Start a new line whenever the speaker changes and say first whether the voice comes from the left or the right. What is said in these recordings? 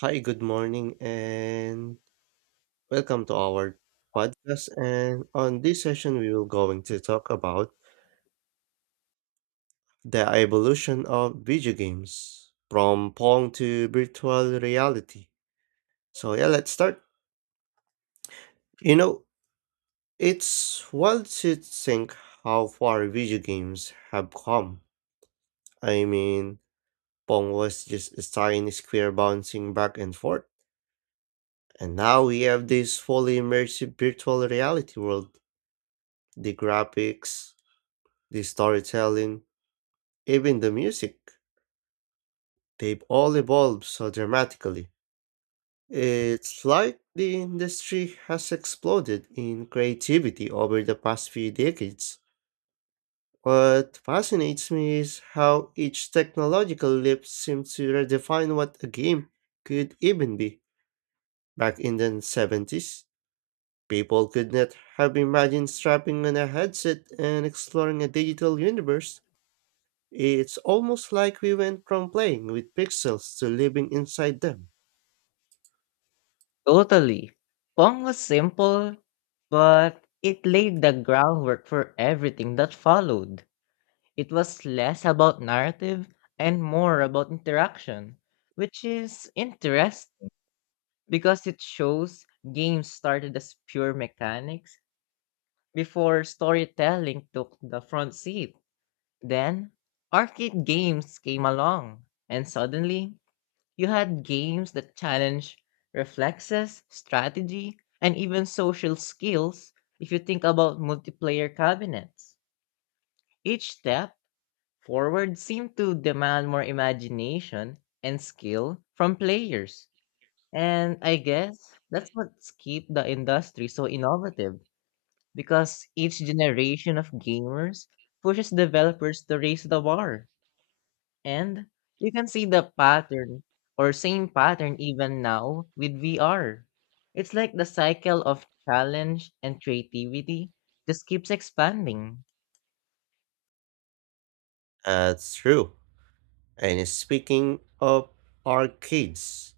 right: Hi, good morning, and welcome to our podcast. And on this session, we will going to talk about the evolution of video games from Pong to virtual reality. So yeah, let's start. You know, it's wild to think how far video games have come. I mean, Pong was just a tiny square bouncing back and forth, and now we have this fully immersive virtual reality world. The graphics, the storytelling, even the music, they've all evolved so dramatically. It's like the industry has exploded in creativity over the past few decades. What fascinates me is how each technological leap seems to redefine what a game could even be. Back in the 70s, people could not have imagined strapping on a headset and exploring a digital universe. It's almost like we went from playing with pixels to living inside them.
left: Totally. Pong was simple, but it laid the groundwork for everything that followed. It was less about narrative and more about interaction, which is interesting because it shows games started as pure mechanics before storytelling took the front seat. Then, arcade games came along, and suddenly, you had games that challenge reflexes, strategy, and even social skills if you think about multiplayer cabinets. Each step forward seemed to demand more imagination and skill from players. And I guess that's what's keep the industry so innovative because each generation of gamers pushes developers to raise the bar. And you can see the pattern or same pattern even now with VR. It's like the cycle of challenge and creativity just keeps expanding.
right: That's true. And speaking of arcades,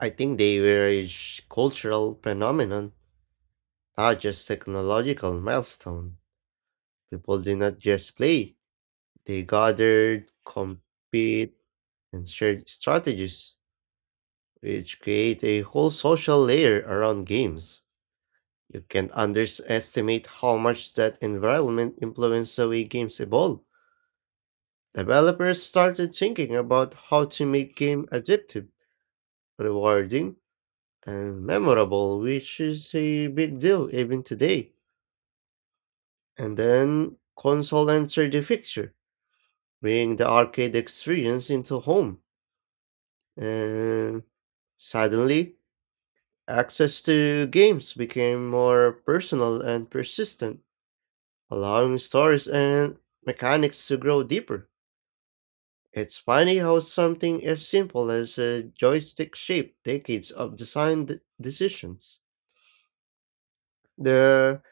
right: I think they were a cultural phenomenon, not just technological milestone. People did not just play, they gathered, compete, and shared strategies, which create a whole social layer around games. You can't underestimate how much that environment influences the way games evolve. Developers started thinking about how to make game addictive, rewarding, and memorable, which is a big deal even today. And then console entered the picture, bringing the arcade experience into home. And suddenly, access to games became more personal and persistent, allowing stories and mechanics to grow deeper. It's funny how something as simple as a joystick shaped decades of design decisions. The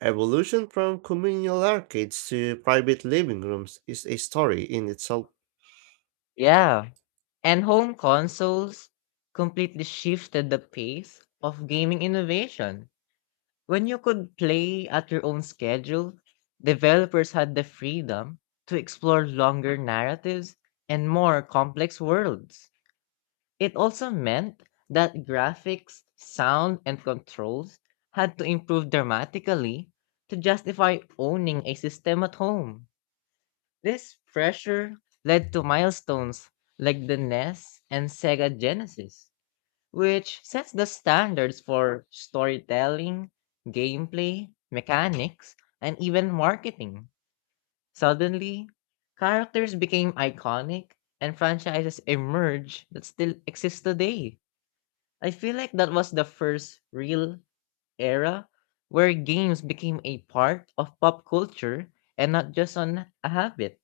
right: evolution from communal arcades to private living rooms is a story in itself.
left: Yeah. And home consoles completely shifted the pace of gaming innovation. When you could play at your own schedule, developers had the freedom to explore longer narratives and more complex worlds. It also meant that graphics, sound, and controls had to improve dramatically to justify owning a system at home. This pressure led to milestones like the NES and Sega Genesis, which sets the standards for storytelling, gameplay, mechanics, and even marketing. Suddenly, characters became iconic and franchises emerged that still exist today. I feel like that was the first real era where games became a part of pop culture and not just on a habit.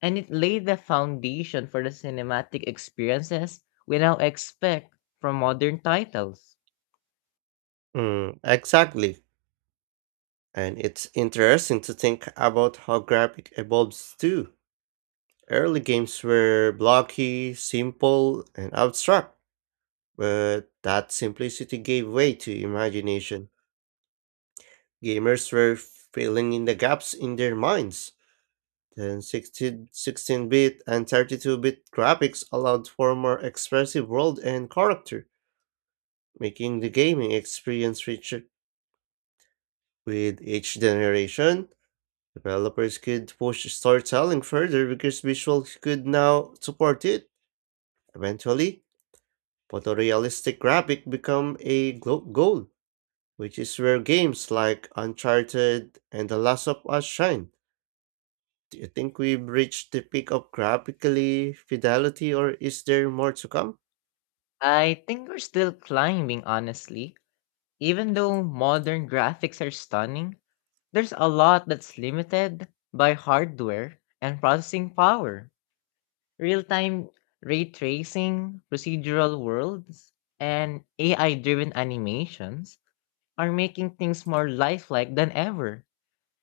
left: And it laid the foundation for the cinematic experiences we now expect from modern titles.
right: Mm, exactly. And it's interesting to think about how graphic evolves too. Early games were blocky, simple, and abstract, but that simplicity gave way to imagination. Gamers were filling in the gaps in their minds. The 16-bit and 32-bit graphics allowed for more expressive world and character, making the gaming experience richer. With each generation, developers could push storytelling further because visuals could now support it. Eventually, photorealistic graphic become a goal, which is where games like Uncharted and The Last of Us shine. Do you think we've reached the peak of graphically fidelity, or is there more to come?
left: I think we're still climbing, honestly. Even though modern graphics are stunning, there's a lot that's limited by hardware and processing power. Real-time ray tracing, procedural worlds, and AI-driven animations are making things more lifelike than ever.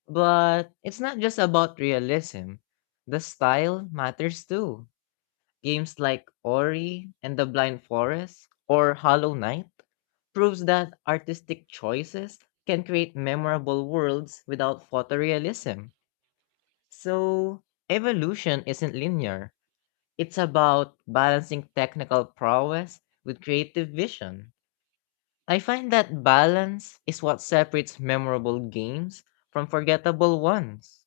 left: But it's not just about realism. The style matters too. Games like Ori and the Blind Forest or Hollow Knight proves that artistic choices can create memorable worlds without photorealism. So, evolution isn't linear, it's about balancing technical prowess with creative vision. I find that balance is what separates memorable games from forgettable ones.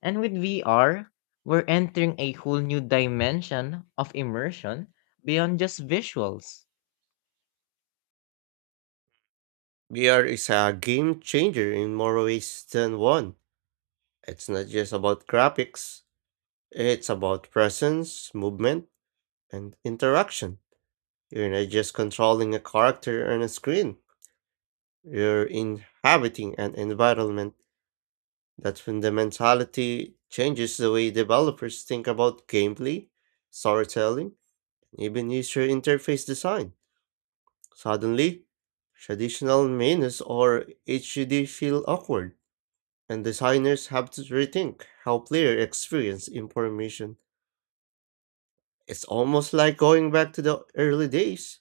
left: And with VR, we're entering a whole new dimension of immersion beyond just visuals.
right: VR is a game changer in more ways than one. It's not just about graphics, it's about presence, movement, and interaction. You're not just controlling a character on a screen, you're inhabiting an environment. That fundamentality changes the way developers think about gameplay, storytelling, and even user interface design. Suddenly, traditional menus or HUD feel awkward, and designers have to rethink how players experience information. It's almost like going back to the early days,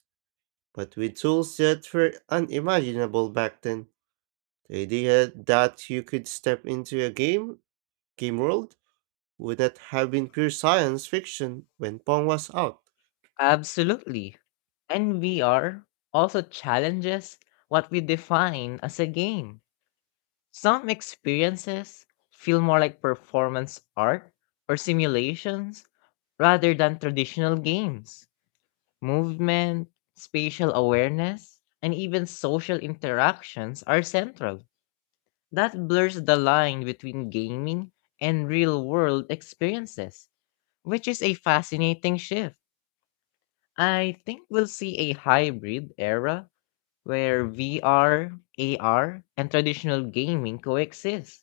right: but with tools that were unimaginable back then. The idea that you could step into a game world, would not have been pure science fiction when Pong was out.
left: Absolutely. And VR also challenges what we define as a game. Some experiences feel more like performance art or simulations rather than traditional games. Movement, spatial awareness, and even social interactions are central. That blurs the line between gaming and real world experiences, which is a fascinating shift. I think we'll see a hybrid era where VR, AR, and traditional gaming coexist,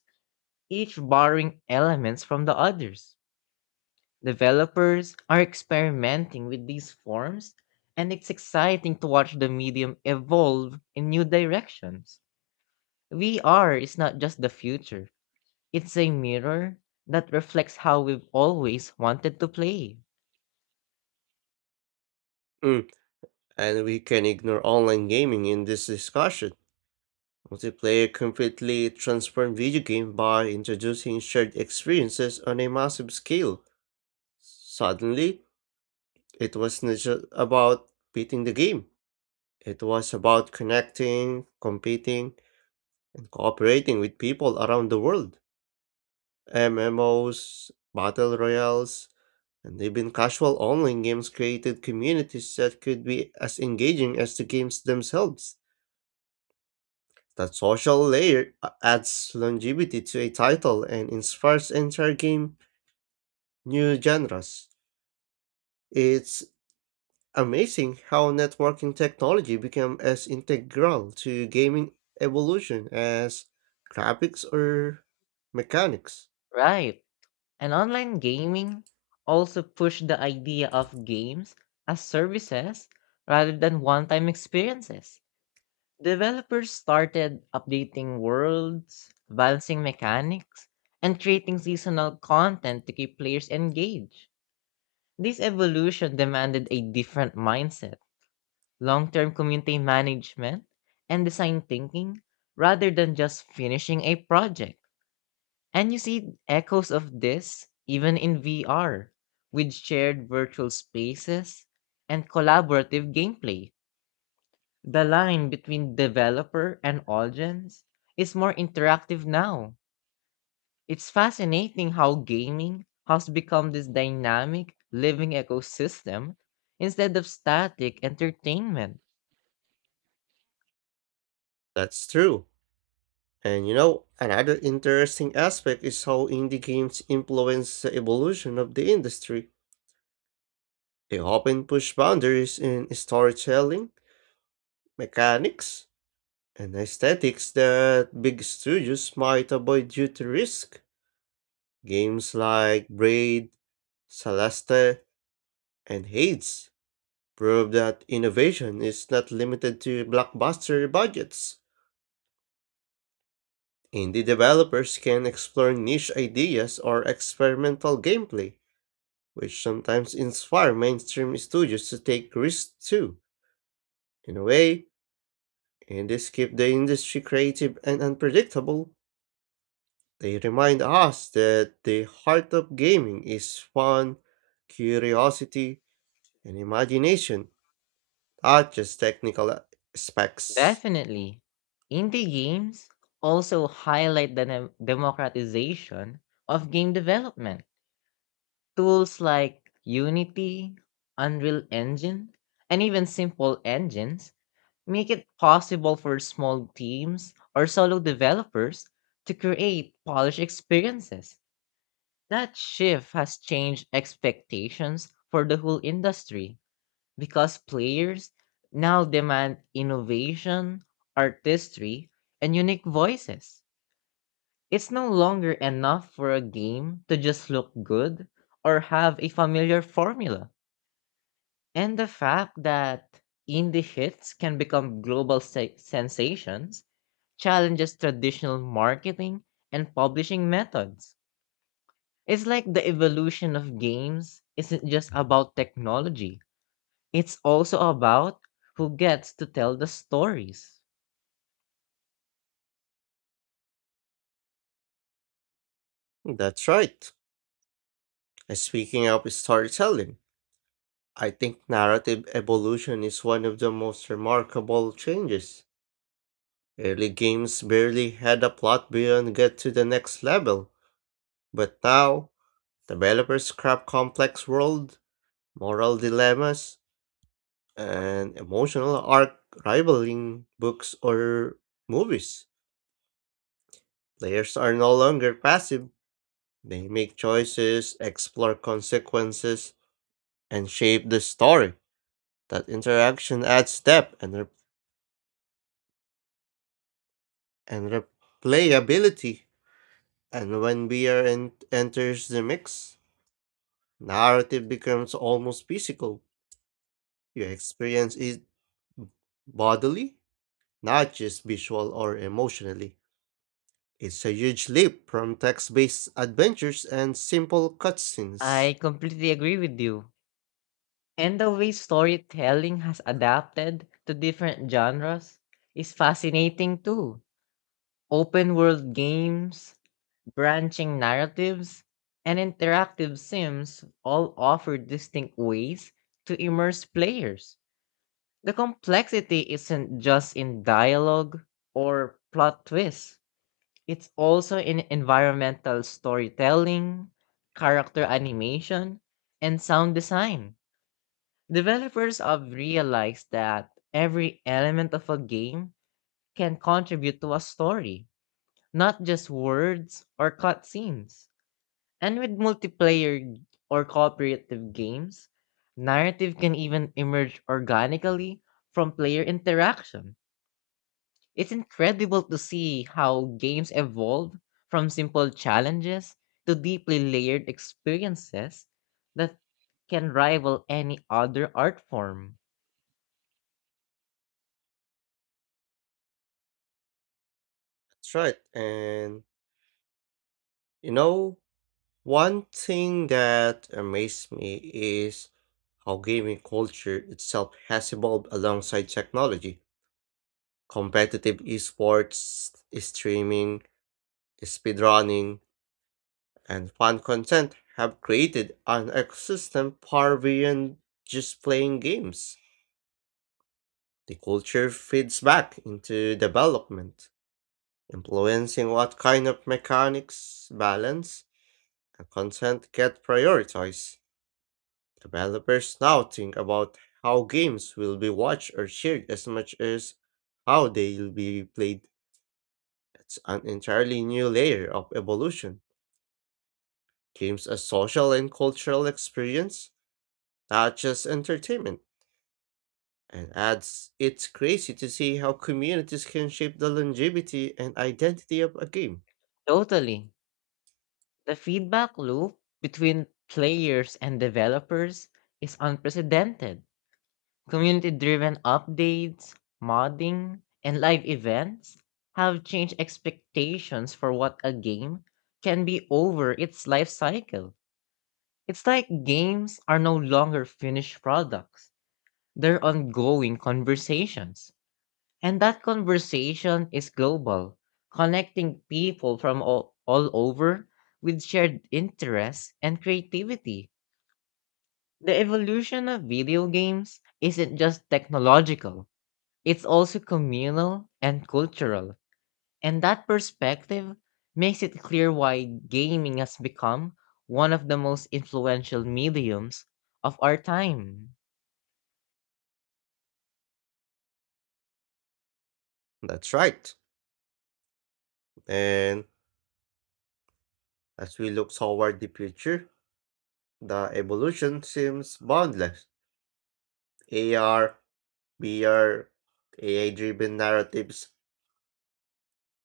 left: each borrowing elements from the others. Developers are experimenting with these forms, and it's exciting to watch the medium evolve in new directions. VR is not just the future, it's a mirror that reflects how we've always wanted to play.
right: Mm. And we can ignore online gaming in this discussion. Multiplayer completely transformed video game by introducing shared experiences on a massive scale. Suddenly, it was not just about beating the game. It was about connecting, competing, and cooperating with people around the world. MMOs, battle royales, and even casual online games created communities that could be as engaging as the games themselves. That social layer adds longevity to a title and inspires entire game new genres. It's amazing how networking technology became as integral to gaming evolution as graphics or mechanics.
left: Right. And online gaming also pushed the idea of games as services rather than one time experiences. Developers started updating worlds, balancing mechanics, and creating seasonal content to keep players engaged. This evolution demanded a different mindset, long term community management, and design thinking rather than just finishing a project. And you see echoes of this even in VR, with shared virtual spaces and collaborative gameplay. The line between developer and audience is more interactive now. It's fascinating how gaming has become this dynamic, living ecosystem instead of static entertainment.
right: That's true. And you know, another interesting aspect is how indie games influence the evolution of the industry. They often push boundaries in storytelling, mechanics, and aesthetics that big studios might avoid due to risk. Games like Braid, Celeste, and Hades prove that innovation is not limited to blockbuster budgets. Indie developers can explore niche ideas or experimental gameplay, which sometimes inspire mainstream studios to take risks too. In a way, indies keep the industry creative and unpredictable. They remind us that the heart of gaming is fun, curiosity, and imagination, not just technical specs.
left: Definitely. Indie games also highlight the democratization of game development. Tools like Unity, Unreal Engine, and even simple engines make it possible for small teams or solo developers to create polished experiences. That shift has changed expectations for the whole industry because players now demand innovation, artistry, and unique voices. It's no longer enough for a game to just look good or have a familiar formula. And the fact that indie hits can become global sensations challenges traditional marketing and publishing methods. It's like the evolution of games isn't just about technology, it's also about who gets to tell the stories.
right: That's right. And speaking of storytelling, I think narrative evolution is one of the most remarkable changes. Early games barely had a plot beyond get to the next level, but now developers craft complex world, moral dilemmas, and emotional arc rivaling books or movies. Players are no longer passive, they make choices, explore consequences, and shape the story. That interaction adds depth and replayability. And when enters the mix, narrative becomes almost physical. You experience it bodily, not just visual or emotionally. It's a huge leap from text-based adventures and simple cutscenes.
left: I completely agree with you. And the way storytelling has adapted to different genres is fascinating too. Open world games, branching narratives, and interactive sims all offer distinct ways to immerse players. The complexity isn't just in dialogue or plot twists, it's also in environmental storytelling, character animation, and sound design. Developers have realized that every element of a game can contribute to a story, not just words or cutscenes. And with multiplayer or cooperative games, narrative can even emerge organically from player interaction. It's incredible to see how games evolve from simple challenges to deeply layered experiences that can rival any other art form.
right: That's right. And you know, one thing that amazed me is how gaming culture itself has evolved alongside technology. Competitive esports, streaming, speedrunning, and fan content have created an ecosystem far beyond just playing games. The culture feeds back into development influencing what kind of mechanics, balance, and content get prioritized. Developers now think about how games will be watched or shared as much as how they'll be played. It's an entirely new layer of evolution. Games as social and cultural experience, not just entertainment. And adds it's crazy to see how communities can shape the longevity and identity of a game.
left: Totally. The feedback loop between players and developers is unprecedented. Community driven updates, modding, and live events have changed expectations for what a game can be over its life cycle. It's like games are no longer finished products. They're ongoing conversations. And that conversation is global, connecting people from all over with shared interests and creativity. The evolution of video games isn't just technological, it's also communal and cultural. And that perspective makes it clear why gaming has become one of the most influential mediums of our time.
right: That's right. And as we look toward the future, the evolution seems boundless. AR, VR, AI driven narratives,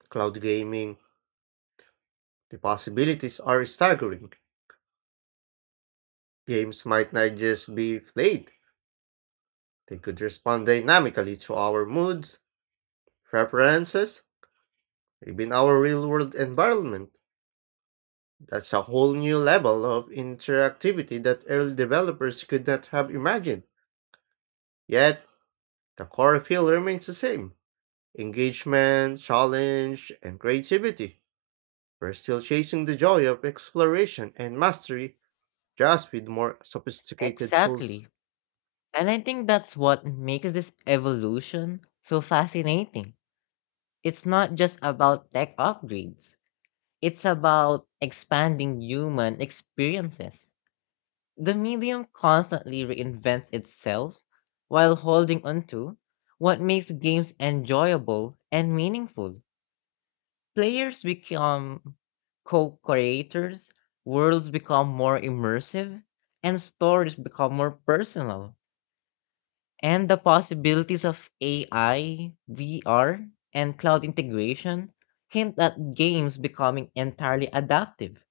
right: cloud gaming, the possibilities are staggering. Games might not just be played, they could respond dynamically to our moods, preferences, even our real world environment. That's a whole new level of interactivity that early developers could not have imagined. Yet, the core feel remains the same. Engagement, challenge, and creativity. We're still chasing the joy of exploration and mastery, just with more sophisticated tools.
left: Exactly. And I think that's what makes this evolution so fascinating. It's not just about tech upgrades, it's about expanding human experiences. The medium constantly reinvents itself while holding onto what makes games enjoyable and meaningful. Players become co-creators, worlds become more immersive, and stories become more personal. And the possibilities of AI, VR, and cloud integration hint at games becoming entirely adaptive,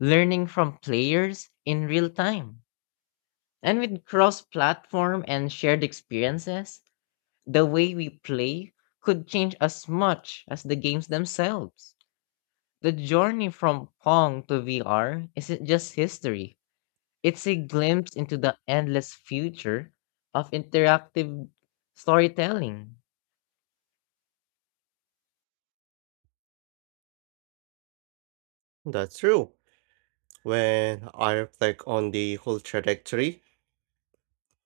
left: learning from players in real time. And with cross-platform and shared experiences, the way we play could change as much as the games themselves. The journey from Pong to VR isn't just history, it's a glimpse into the endless future of interactive storytelling.
right: That's true. When I reflect on the whole trajectory,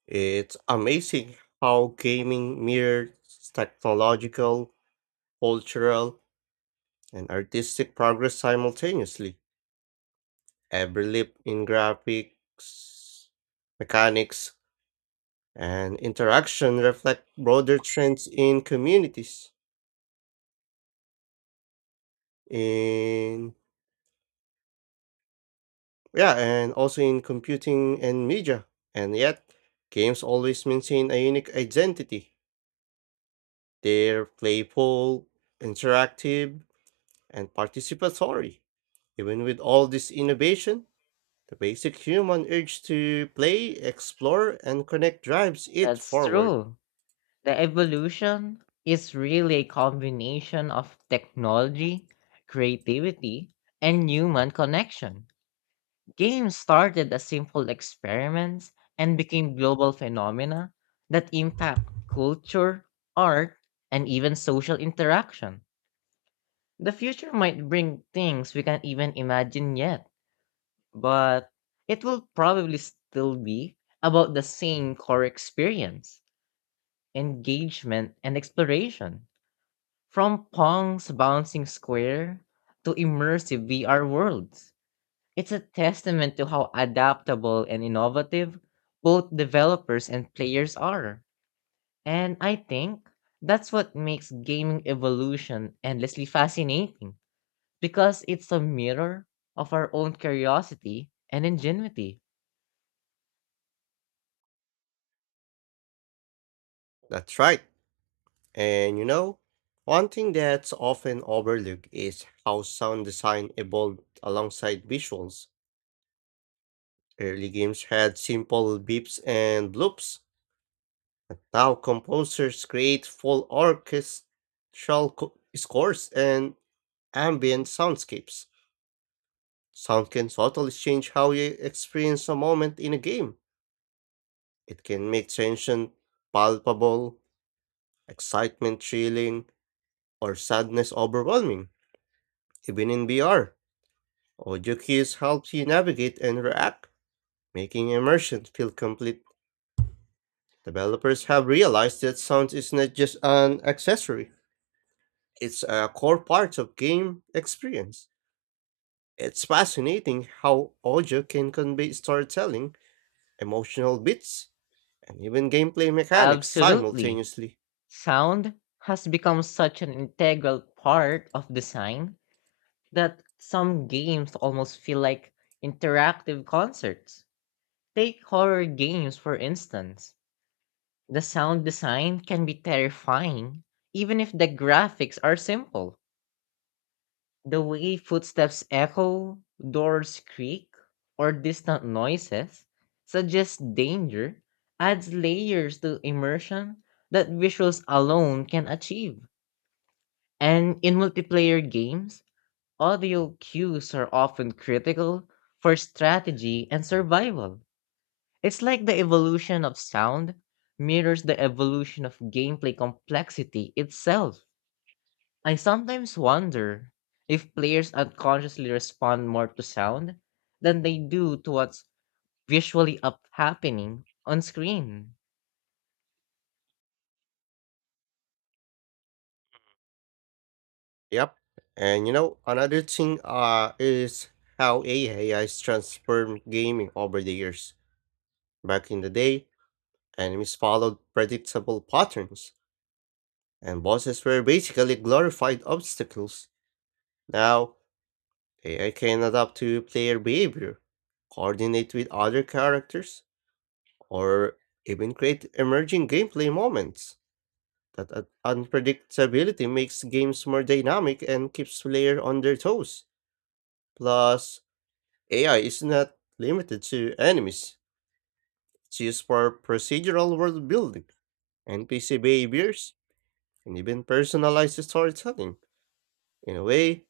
right: it's amazing how gaming mirrors technological, cultural, and artistic progress simultaneously. Every leap in graphics, mechanics, and interaction reflect broader trends in communities, in, yeah, and also in computing and media, and yet games always maintain a unique identity. They're playful, interactive, and participatory. Even with all this innovation, the basic human urge to play, explore, and connect drives it
left: That's
right: forward.
left: true. The evolution is really a combination of technology, creativity, and human connection. Games started as simple experiments and became global phenomena that impact culture, art, and even social interaction. The future might bring things we can't even imagine yet, but it will probably still be about the same core experience, engagement, and exploration. From Pong's bouncing square to immersive VR worlds, it's a testament to how adaptable and innovative both developers and players are. And I think that's what makes gaming evolution endlessly fascinating, because it's a mirror of our own curiosity and ingenuity.
right: That's right. And you know, one thing that's often overlooked is how sound design evolved alongside visuals. Early games had simple beeps and bloops, but now composers create full orchestral scores and ambient soundscapes. Sound can totally change how you experience a moment in a game. It can make tension palpable, excitement thrilling, or sadness overwhelming, even in VR. Audio cues help you navigate and react, making immersion feel complete. Developers have realized that sound is not just an accessory, it's a core part of game experience. It's fascinating how audio can convey storytelling, emotional beats, and even gameplay mechanics
left: Absolutely.
right: simultaneously.
left: Sound has become such an integral part of design that some games almost feel like interactive concerts. Take horror games, for instance. The sound design can be terrifying, even if the graphics are simple. The way footsteps echo, doors creak, or distant noises suggest danger adds layers to immersion that visuals alone can achieve. And in multiplayer games, audio cues are often critical for strategy and survival. It's like the evolution of sound mirrors the evolution of gameplay complexity itself. I sometimes wonder if players unconsciously respond more to sound than they do to what's visually up happening on screen.
right: Yep. And you know, another thing is how AI has transformed gaming over the years. Back in the day, enemies followed predictable patterns, and bosses were basically glorified obstacles. Now, AI can adapt to player behavior, coordinate with other characters, or even create emerging gameplay moments. That unpredictability makes games more dynamic and keeps players on their toes. Plus, AI is not limited to enemies. It's used for procedural world building, NPC behaviors, and even personalized storytelling. In a way,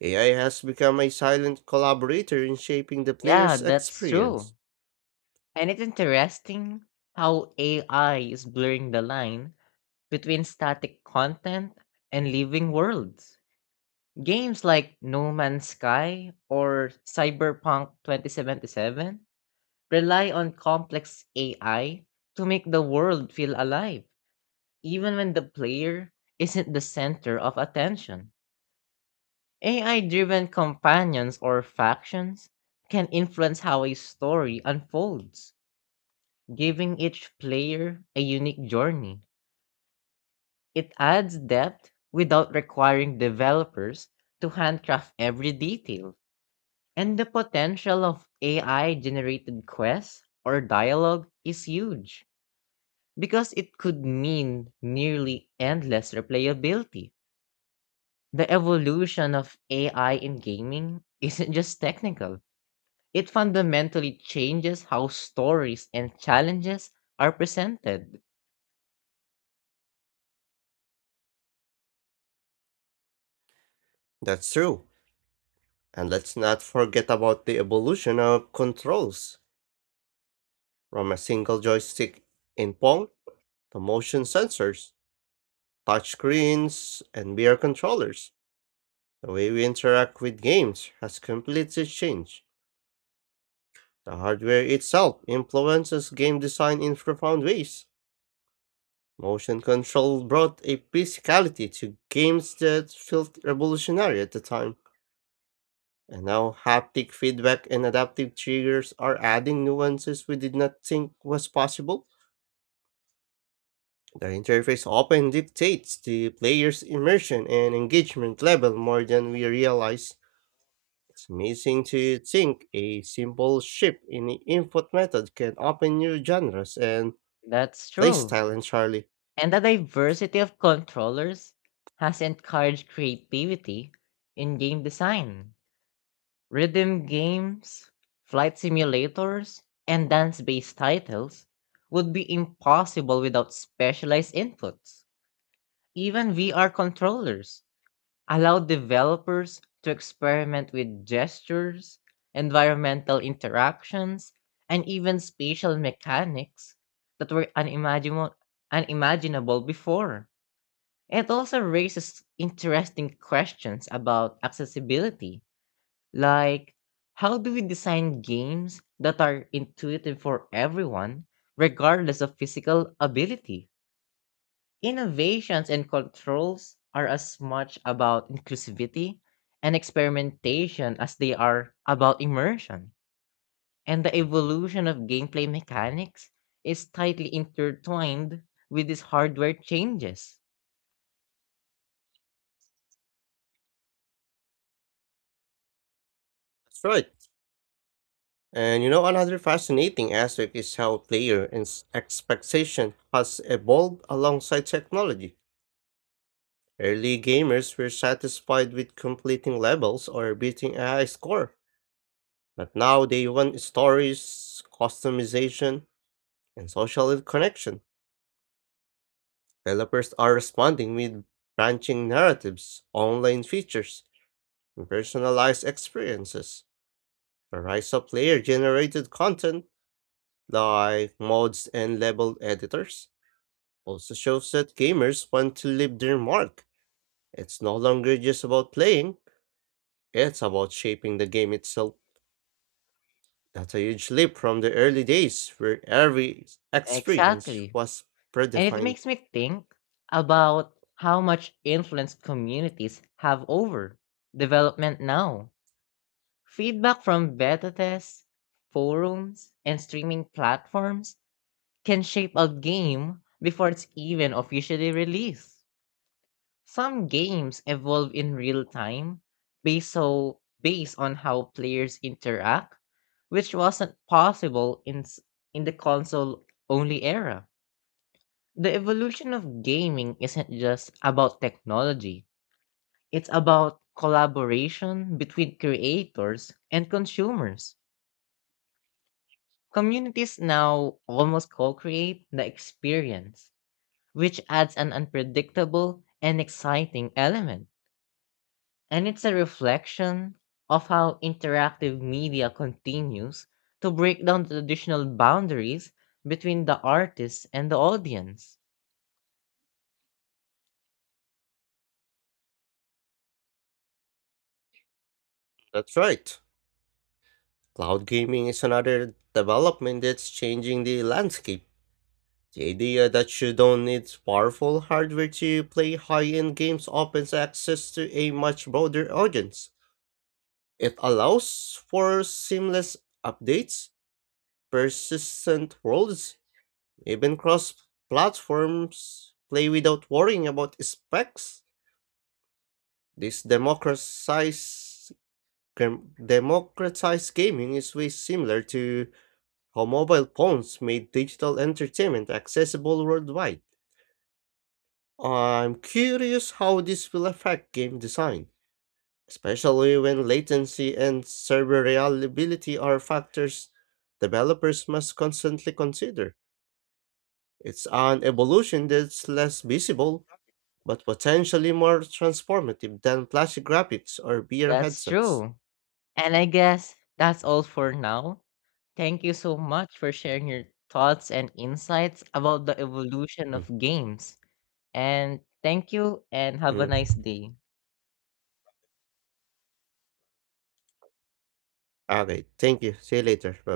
right: AI has become a silent collaborator in shaping the
left: Yeah,
right: player's
left: that's true.
right: experience.
left: And it's interesting how AI is blurring the line between static content and living worlds. Games like No Man's Sky or Cyberpunk 2077 rely on complex AI to make the world feel alive even when the player isn't the center of attention. AI driven companions or factions can influence how a story unfolds, giving each player a unique journey. It adds depth without requiring developers to handcraft every detail, and the potential of AI generated quests or dialogue is huge because it could mean nearly endless replayability. The evolution of AI in gaming isn't just technical, it fundamentally changes how stories and challenges are presented.
right: That's true. And let's not forget about the evolution of controls from a single joystick in Pong to motion sensors, touch screens, and VR controllers. The way we interact with games has completely changed. The hardware itself influences game design in profound ways. Motion control brought a physicality to games that felt revolutionary at the time. And now haptic feedback and adaptive triggers are adding nuances we did not think was possible. The interface often dictates the player's immersion and engagement level more than we realize. It's amazing to think a simple shift in the input method can open new genres and
left: That's true.
right: playstyle entirely.
left: And the diversity of controllers has encouraged creativity in game design. Rhythm games, flight simulators, and dance based titles would be impossible without specialized inputs. Even VR controllers allow developers to experiment with gestures, environmental interactions, and even spatial mechanics that were unimaginable before. It also raises interesting questions about accessibility, like how do we design games that are intuitive for everyone, regardless of physical ability? Innovations and controls are as much about inclusivity and experimentation as they are about immersion. And the evolution of gameplay mechanics is tightly intertwined with these hardware changes.
right: That's right. And you know, another fascinating aspect is how player expectation has evolved alongside technology. Early gamers were satisfied with completing levels or beating a high score, but now they want stories, customization, and social connection. Developers are responding with branching narratives, online features, and personalized experiences. The rise of player generated content like mods and level editors also shows that gamers want to leave their mark. It's no longer just about playing, it's about shaping the game itself. That's a huge leap from the early days where every experience
left: Exactly.
right: was
left: And it
right: predefined.
left: makes me think about how much influence communities have over development now. Feedback from beta tests, forums, and streaming platforms can shape a game before it's even officially released. Some games evolve in real time based on how players interact, which wasn't possible in in the console only era. The evolution of gaming isn't just about technology. It's about collaboration between creators and consumers. Communities now almost co-create the experience which adds an unpredictable and exciting element. And it's a reflection of how interactive media continues to break down the traditional boundaries between the artist and the audience.
right: That's right. Cloud gaming is another development that's changing the landscape. The idea that you don't need powerful hardware to play high end games opens access to a much broader audience. It allows for seamless updates, persistent worlds, even cross platforms, play without worrying about specs. This democratized gaming is way similar to how mobile phones made digital entertainment accessible worldwide. I'm curious how this will affect game design, especially when latency and server reliability are factors developers must constantly consider. It's an evolution that's less visible, but potentially more transformative than plastic graphics or VR
left: That's
right: headsets.
left: true. And I guess that's all for now. Thank you so much for sharing your thoughts and insights about the evolution
right: Mm,
left: of games. And thank you and have a nice
right: mm.
left: day.
right: Okay, thank you. See you later. Bye